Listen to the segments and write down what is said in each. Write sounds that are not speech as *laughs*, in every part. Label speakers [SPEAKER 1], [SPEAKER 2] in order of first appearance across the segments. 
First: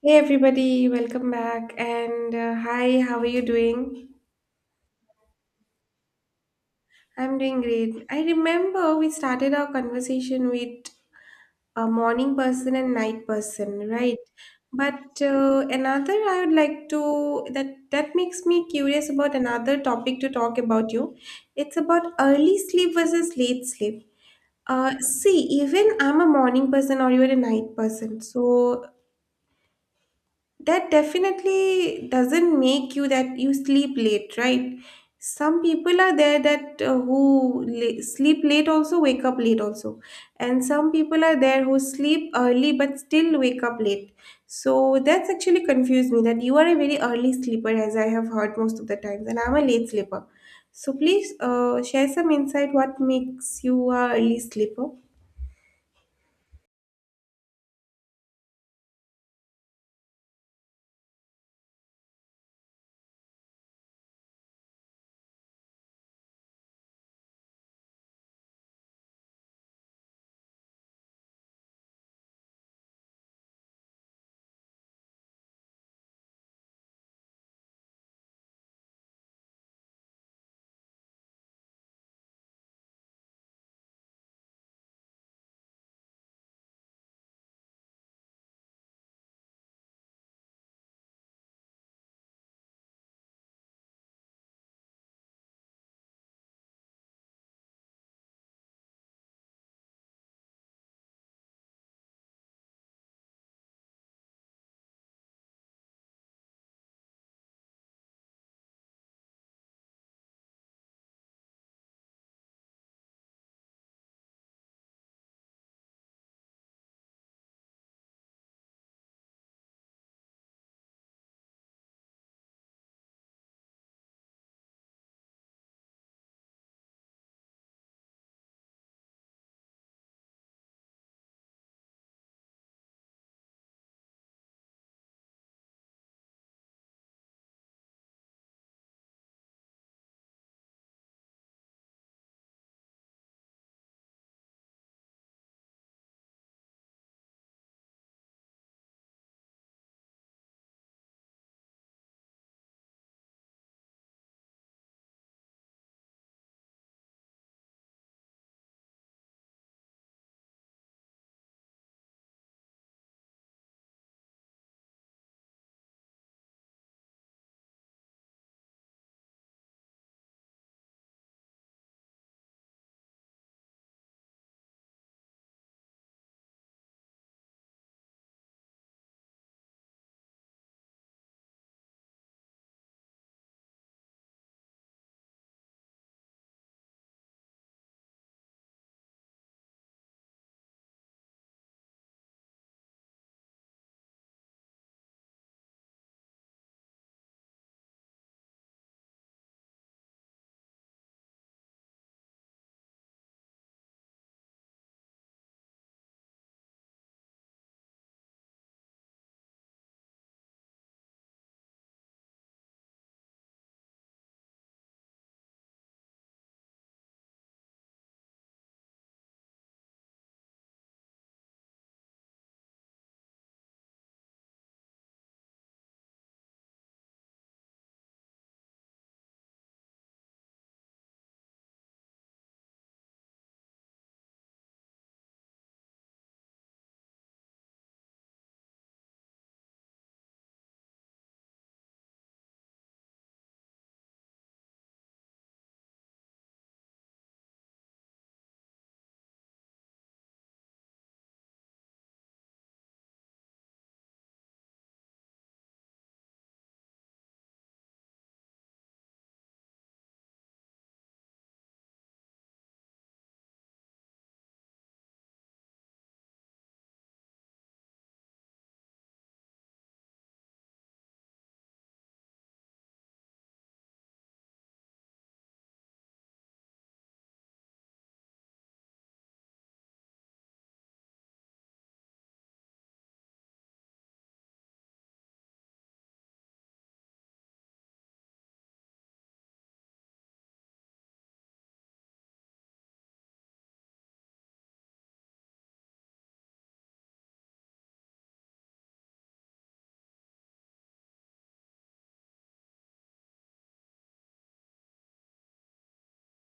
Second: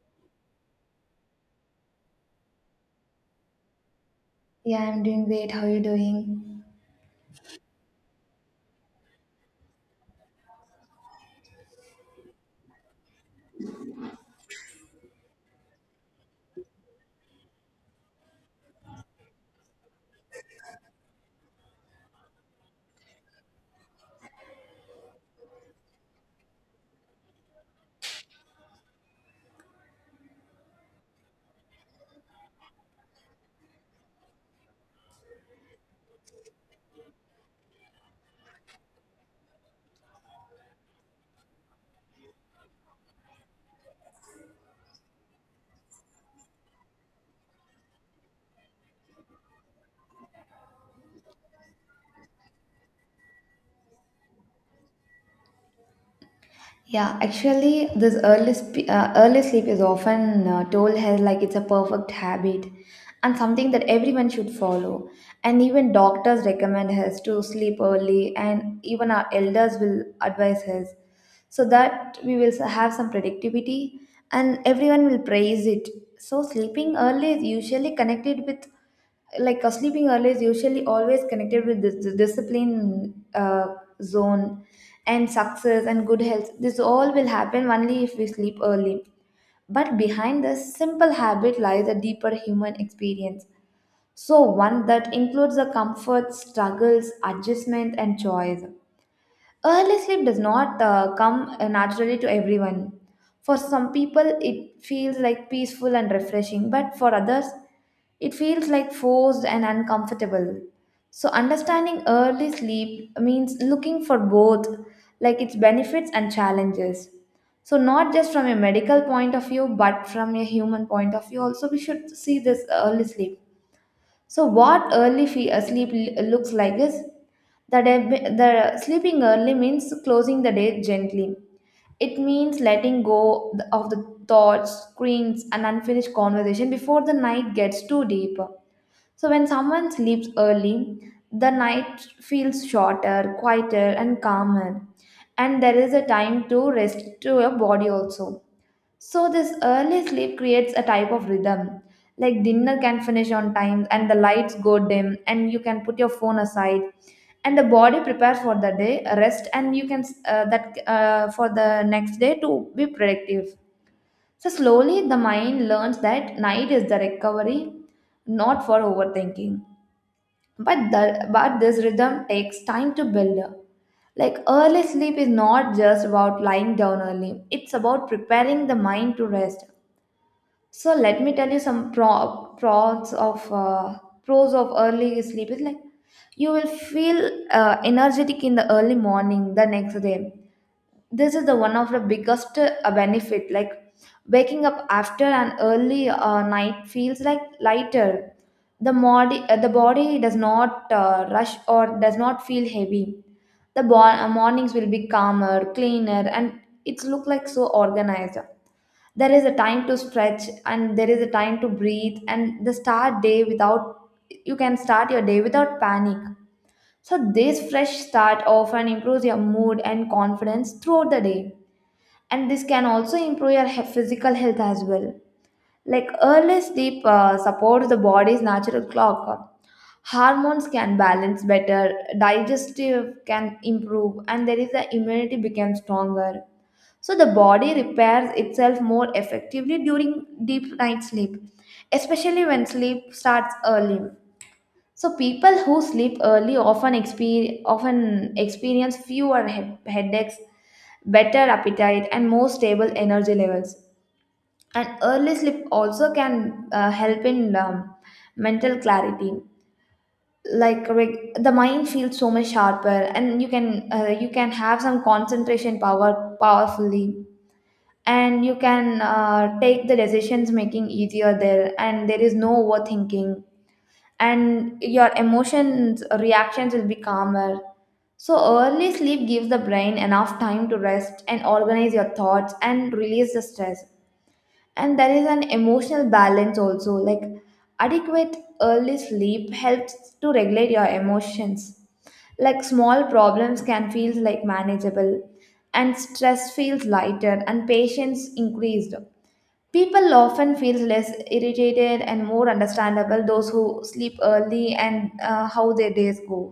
[SPEAKER 1] Hey everybody, welcome back. And hi, how are you doing?
[SPEAKER 2] Yeah, I'm doing great. How are you doing?
[SPEAKER 1] I'm doing great. I remember we started our conversation with a morning person and night person, right? But another I would like to that that makes me curious about another topic to talk about you. It's about early sleep versus late sleep. See, even I'm a morning person or you're a night person. So that definitely doesn't make you that you sleep late, right? Some people are there that who sleep late also wake up late also, and some people are there who sleep early but still wake up late. So that's actually confused me that you are a very early sleeper as I have heard most of the times, and I'm a late sleeper. So please, share some insight what makes you a early sleeper.
[SPEAKER 2] Yeah, actually, this early sleep is often told as like it's a perfect habit, and something that everyone should follow. And even doctors recommend us to sleep early, and even our elders will advise us, so that we will have some productivity and everyone will praise it. So sleeping early is usually connected with, sleeping early is usually always connected with this discipline zone and success and good health. This all will happen only if we sleep early. But behind this simple habit lies a deeper human experience, so one that includes the comfort, struggles, adjustment, and choice. Early sleep does not come naturally to everyone. For some people, it feels like peaceful and refreshing, but for others, it feels like forced and uncomfortable. So, understanding early sleep means looking for both, like its benefits and challenges. So, not just from a medical point of view, but from a human point of view, also, we should see this early sleep. So what early fe- sleep l- looks like is that the sleeping early means closing the day gently. It means letting go of the thoughts, screens, and unfinished conversation before the night gets too deep. So when someone sleeps early, the night feels shorter, quieter, and calmer. And there is a time to rest to your body also. So, this early sleep creates a type of rhythm. Like dinner can finish on time, and the lights go dim, and you can put your phone aside, and the body prepares for the day, rest, and you can that for the next day to be productive. So slowly, the mind learns that night is the recovery, not for overthinking. But this rhythm takes time to build. Like early sleep is not just about lying down early; it's about preparing the mind to rest. So let me tell you some pros of early sleep. Is like you will feel energetic in the early morning the next day. This is the one of the biggest benefit. Like waking up after an early night feels like lighter. The body does not rush or does not feel heavy. Mornings will be calmer, cleaner, and it's look like so organized. There is a time to stretch and there is a time to breathe, and the start day without you can start your day without panic. So this fresh start often improves your mood and confidence throughout the day, and this can also improve your physical health as well. Like early sleep supports the body's natural clock, hormones can balance better, digestive can improve, and there is the immunity becomes stronger. So the body repairs itself more effectively during deep night sleep, especially when sleep starts early. So people who sleep early often experience fewer headaches, better appetite, and more stable energy levels. And early sleep also can help in mental clarity. The mind feels so much sharper, and you can have some concentration power powerfully, and you can take the decisions making easier there, and there is no overthinking, and your emotions reactions will be calmer. So early sleep gives the brain enough time to rest and organize your thoughts and release the stress. And there is an emotional balance also, like adequate early sleep helps to regulate your emotions. Like small problems can feel like manageable, and stress feels lighter, and patience increased. People often feel less irritated and more understandable, those who sleep early, and how their days go.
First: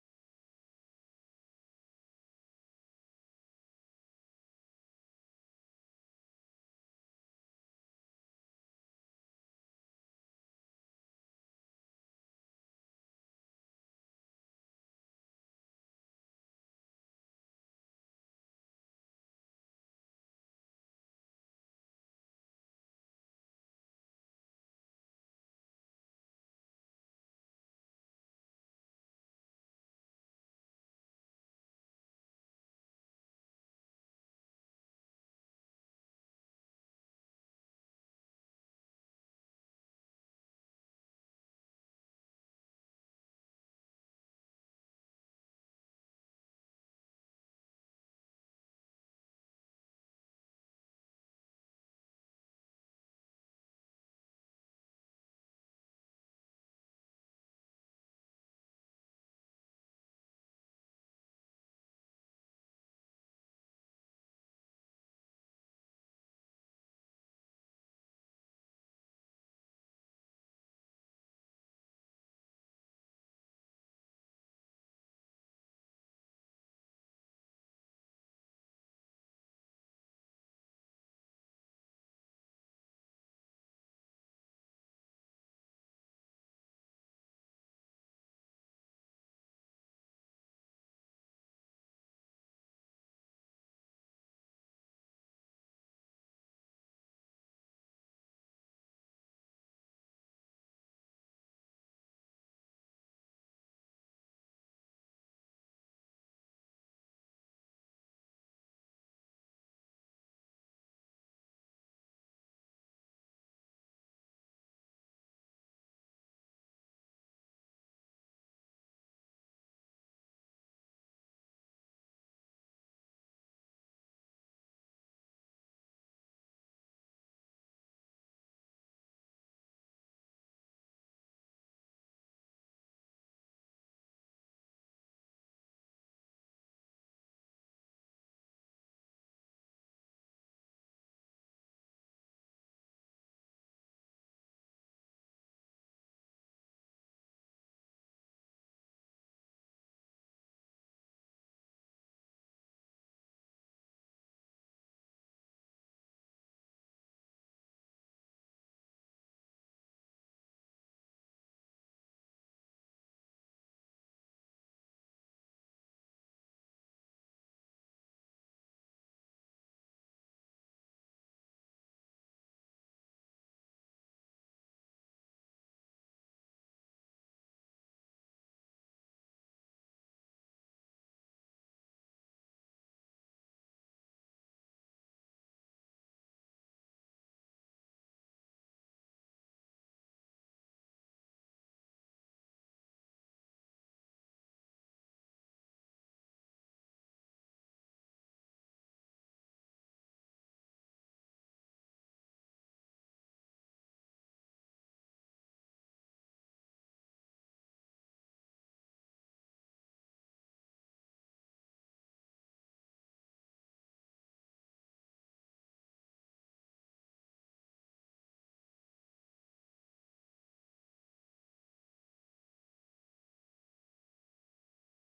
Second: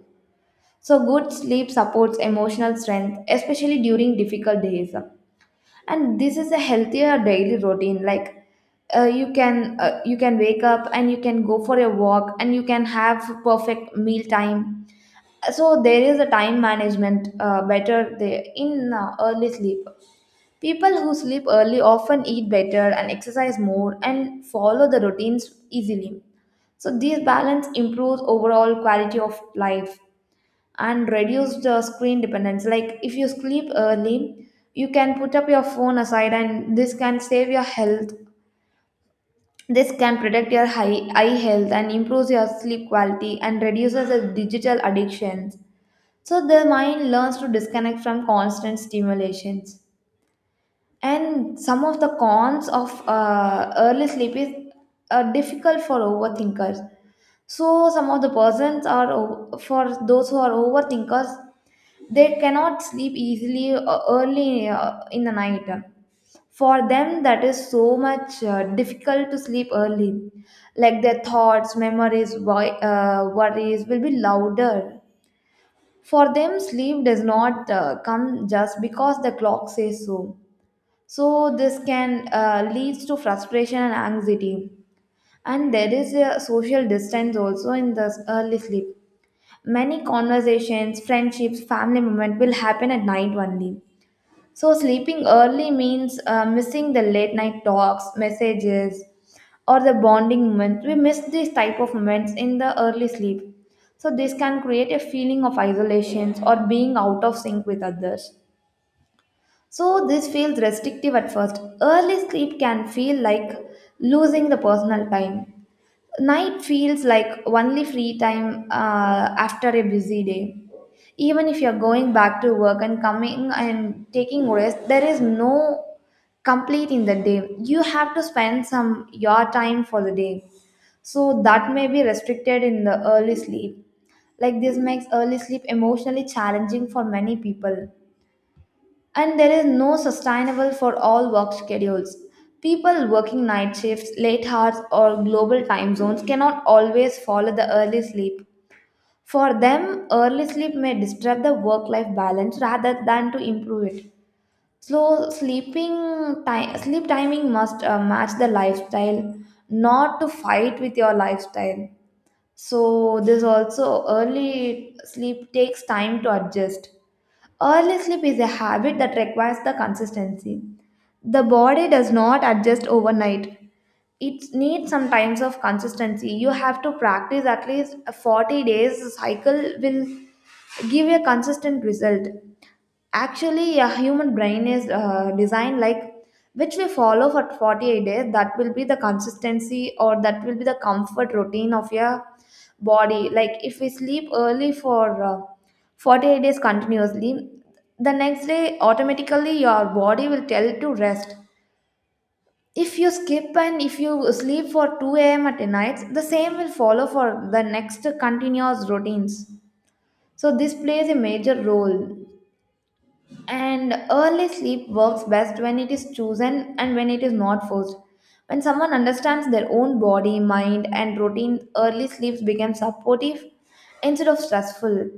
[SPEAKER 2] So good sleep supports emotional strength, especially during difficult days. And this is a healthier daily routine. Like you can wake up and you can go for a walk and you can have perfect meal time. So there is a time management better there in early sleep. People who sleep early often eat better and exercise more and follow the routines easily. So this balance improves overall quality of life, and reduce the screen dependence. Like if you sleep early, you can put up your phone aside, and this can save your health. This can protect your high, eye health, and improves your sleep quality, and reduces the digital addictions. So the mind learns to disconnect from constant stimulations. And some of the cons of early sleep is difficult for overthinkers. So some of the persons are for those who are overthinkers, they cannot sleep easily early in the night. For them, that is so much difficult to sleep early. Like their thoughts, memories, worries will be louder. For them, sleep does not come just because the clock says so. So this can leads to frustration and anxiety. And there is a social distance also in this early sleep. Many conversations, friendships, family moments will happen at night only. So, sleeping early means missing the late night talks, messages, or the bonding moments. We miss these type of moments in the early sleep. So, this can create a feeling of isolation or being out of sync with others. So, this feels restrictive at first. Early sleep can feel like losing the personal time. Night feels like only free time after a busy day. Even if you're going back to work and coming and taking rest, there is no complete in the day. You have to spend some your time for the day. So that may be restricted in the early sleep. Like this makes early sleep emotionally challenging for many people. And there is no sustainable for all work schedules. People working night shifts, late hours, or global time zones cannot always follow the early sleep. For them, early sleep may disturb the work life balance rather than to improve it. So, sleep timing must match the lifestyle, not to fight with your lifestyle. So, this also early sleep takes time to adjust. Early sleep is a habit that requires the consistency. The body does not adjust overnight. It needs some times of consistency. You have to practice at least a 40 days cycle will give a consistent result. Actually, a human brain is designed like which we follow for 48 days. That will be the consistency or that will be the comfort routine of your body. Like if we sleep early for 48 days continuously, the next day automatically your body will tell to rest. If you skip and if you sleep for 2 a.m. at nights, the same will follow for the next continuous routines. So this plays a major role. And early sleep works best when it is chosen and when it is not forced. When someone understands their own body, mind, and routine, early sleeps become supportive instead of stressful.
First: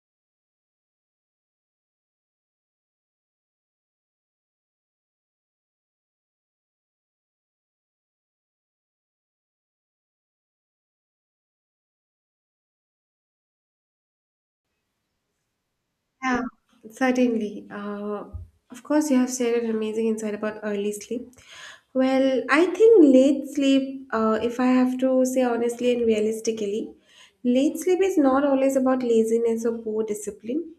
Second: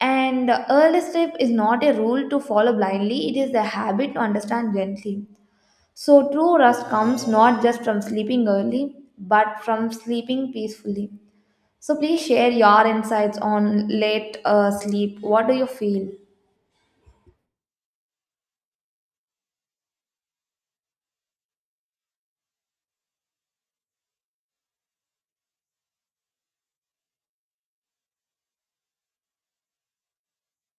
[SPEAKER 2] And early sleep is not a rule to follow blindly, it is a habit to understand gently. So, true rest comes not just from sleeping early, but from sleeping peacefully. So, please share your insights on late sleep. What do you feel?
[SPEAKER 1] Yeah, certainly. Of course, you have shared an amazing insight about early sleep. Well, I think late sleep, if I have to say honestly and realistically, late sleep is not always about laziness or poor discipline.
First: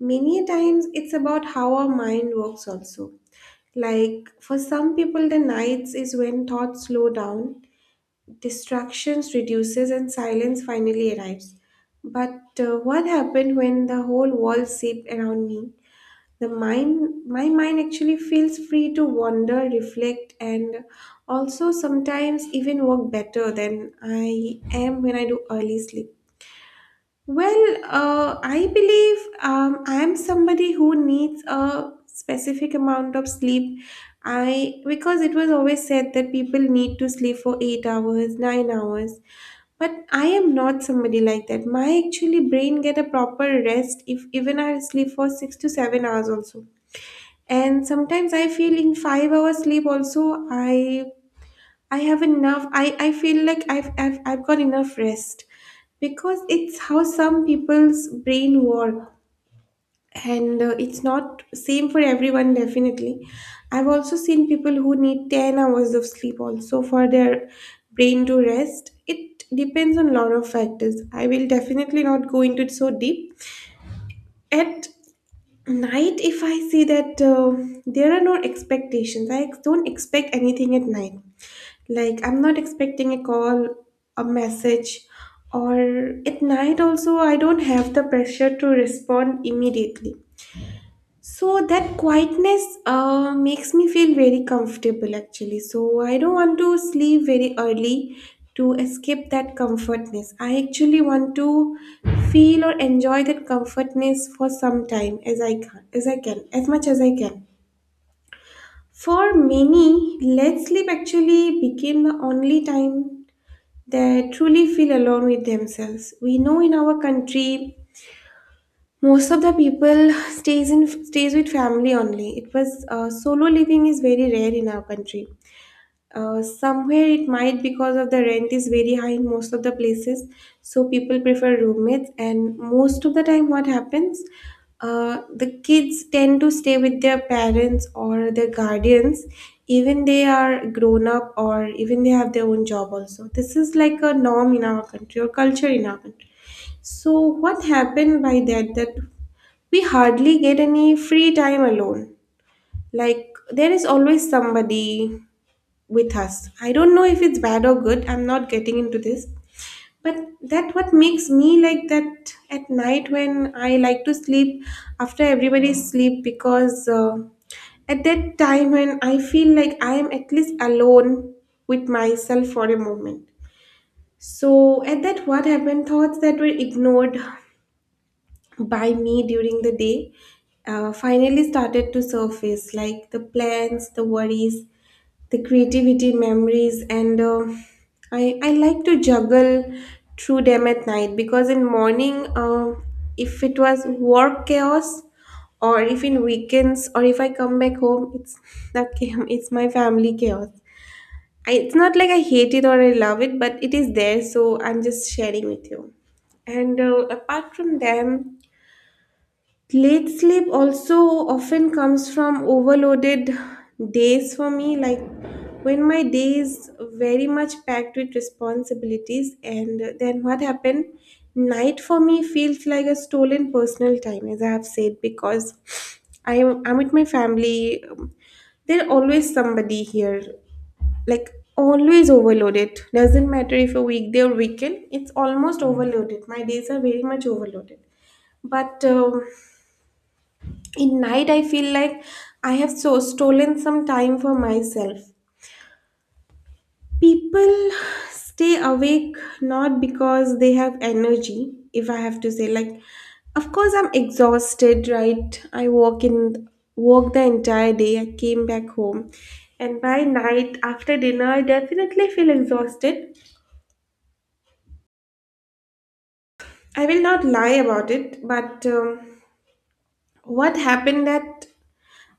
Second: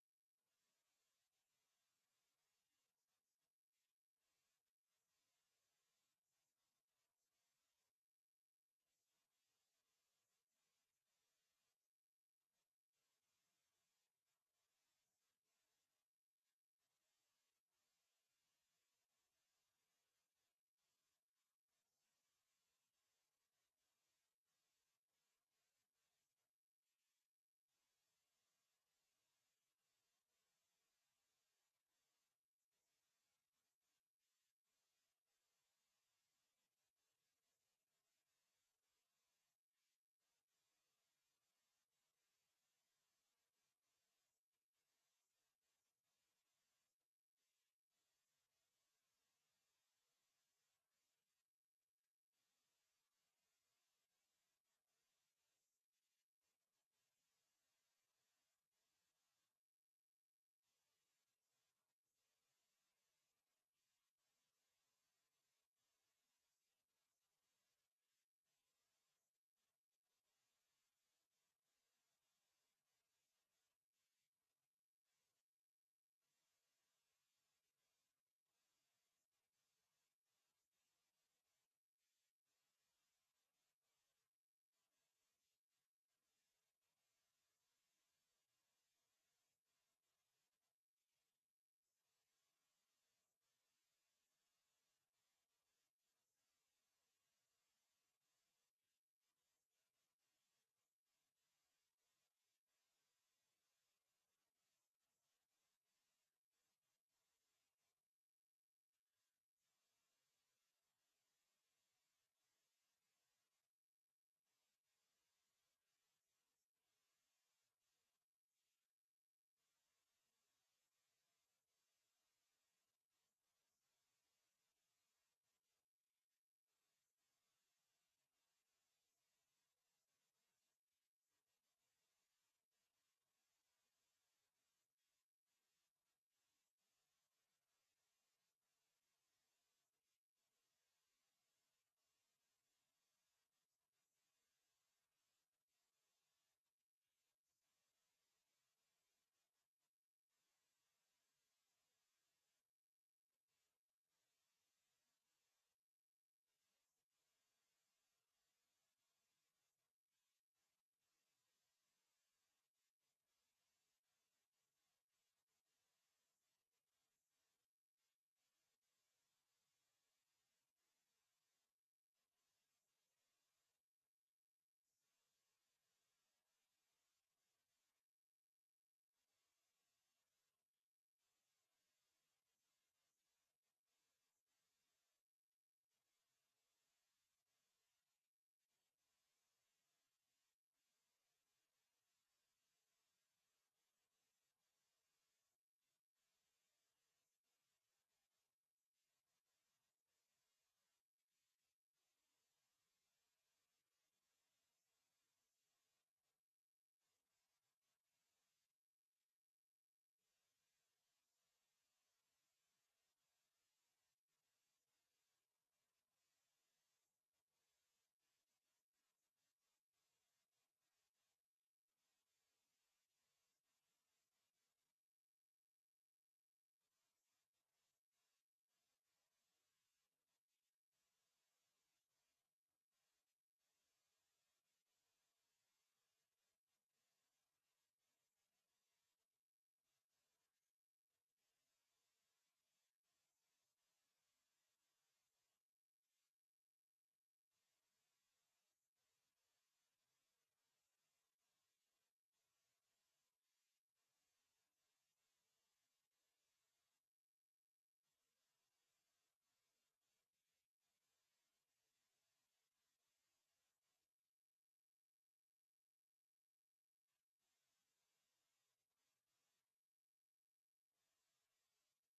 [SPEAKER 1] Many a times, it's about how our mind works also. Like for some people, the nights is when thoughts slow down. Distractions reduces and silence finally arrives. But what happened when the whole world seeped around me? The mind, my mind actually feels free to wander, reflect, and also sometimes even work better than I am when I do early sleep. Well, I believe I'm somebody who needs a specific amount of sleep. I because it was always said that people need to sleep for 8 hours, 9 hours, but I am not somebody like that. My actually brain get a proper rest if even I sleep for 6 to 7 hours also. And sometimes I feel in 5 hours sleep also I have enough. I feel like I've got enough rest because it's how some people's brain work, and it's not same for everyone definitely. I've also seen people who need 10 hours of sleep also for their brain to rest. It depends on lot of factors. I will definitely not go into it so deep. At night if I see that, there are no expectations. I don't expect anything at night. Like, I'm not expecting a call, a message, or at night also, I don't have the pressure to respond immediately. So that quietness makes me feel very comfortable actually. So I don't want to sleep very early to escape that comfortness. I actually want to feel or enjoy that comfortness for some time as I can, as much as I can. For many, let sleep actually became the only time they truly feel alone with themselves. We know in our country most of the people stays with family only. It was, solo living is very rare in our country. Somewhere it might because of the rent is very high in most of the places, so people prefer roommates. And most of the time, what happens, the kids tend to stay with their parents or their guardians, even they are grown up or even they have their own job. Also, this is like a norm in our country or culture in our country. So what happened by that we hardly get any free time alone. Like there is always somebody with us. I don't know if it's bad or good. I'm not getting into this. But that what makes me like that at night when I like to sleep after everybody sleep, because at that time when I feel like I am at least alone with myself for a moment. So at that what happened thoughts that were ignored by me during the day finally started to surface, like the plans, the worries, the creativity memories, and I like to juggle through them at night, because in morning, if it was work chaos or if in weekends or if I come back home, it's *laughs* that chaos, it's my family chaos. I, it's not like I hate it or I love it, but it is there, so I'm just sharing with you. And apart from them, late sleep also often comes from overloaded days for me, like when my day is very much packed with responsibilities, and then what happened? Night for me feels like a stolen personal time, as I have said, because I'm with my family. There's always somebody here, like always overloaded. Doesn't matter if a weekday or weekend, it's almost overloaded. My days are very much overloaded, but in night I feel like I have so stolen some time for myself. People stay awake not because they have energy. If I have to say, like, of course I'm exhausted, right? I walk in, walk the entire day, I came back home, and by night after dinner I definitely feel exhausted. I will not lie about it, but what happened that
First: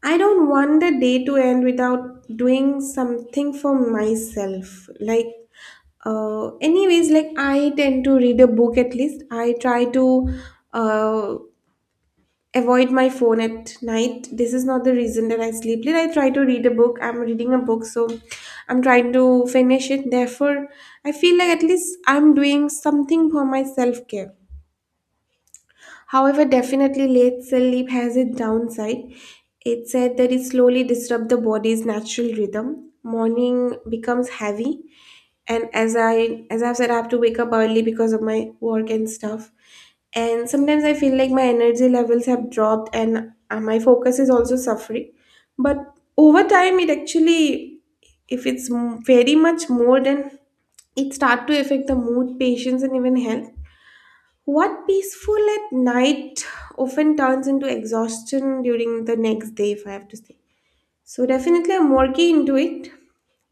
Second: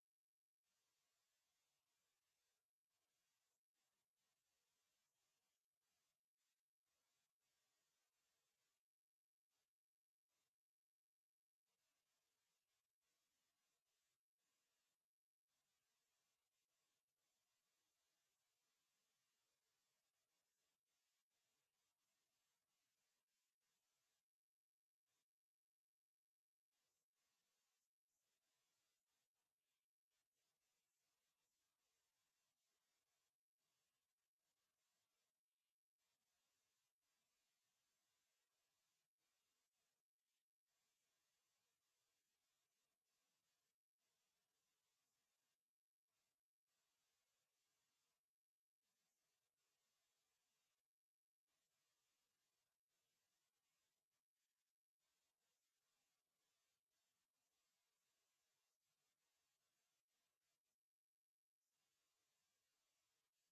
[SPEAKER 1] I don't want the day to end without doing something for myself. Like, anyways, like I tend to read a book at least. I try to uh, avoid my phone at night. This is not the reason that I sleep late. I try to read a book. I'm reading a book, so I'm trying to finish it. Therefore, I feel like at least I'm doing something for my self care. However, definitely late cell sleep has its downside. It said that it slowly disrupts the body's natural rhythm. Morning becomes heavy, and as I've said, I have to wake up early because of my work and stuff. And sometimes I feel like my energy levels have dropped, and my focus is also suffering. But over time, it actually, if it's m- very much more than it start to affect the mood, patience, and even health. What peaceful at night often turns into exhaustion during the next day, if I have to say. So, definitely, I'm working into it.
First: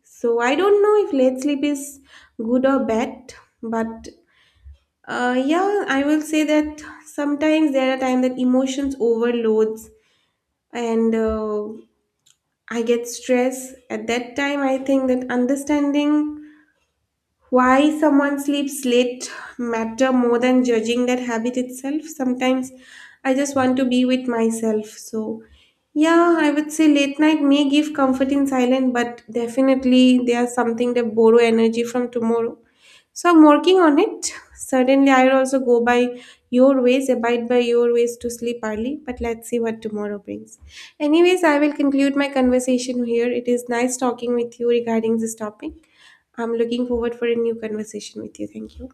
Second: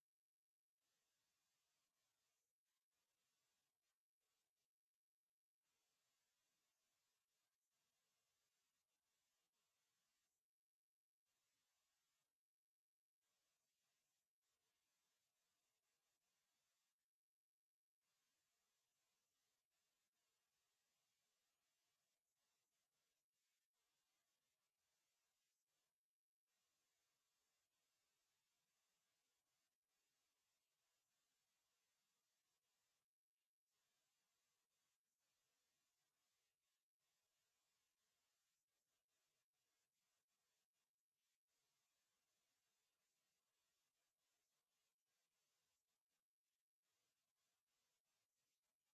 [SPEAKER 1] So, I don't know if late sleep is good or bad, but yeah, I will say that sometimes there are times that emotions overloads, and I get stress. At that time, I think that understanding why someone sleeps late matter more than judging that habit itself. Sometimes I just want to be with myself. So yeah, I would say late night may give comfort in silence, but definitely they are something that borrow energy from tomorrow. So I'm working on it. Certainly, I'll also go by your ways, abide by your ways to sleep early, but let's see what tomorrow brings. Anyways, I will conclude my conversation here. It is nice talking with you regarding this topic. I'm looking forward for a new conversation with you. Thank you.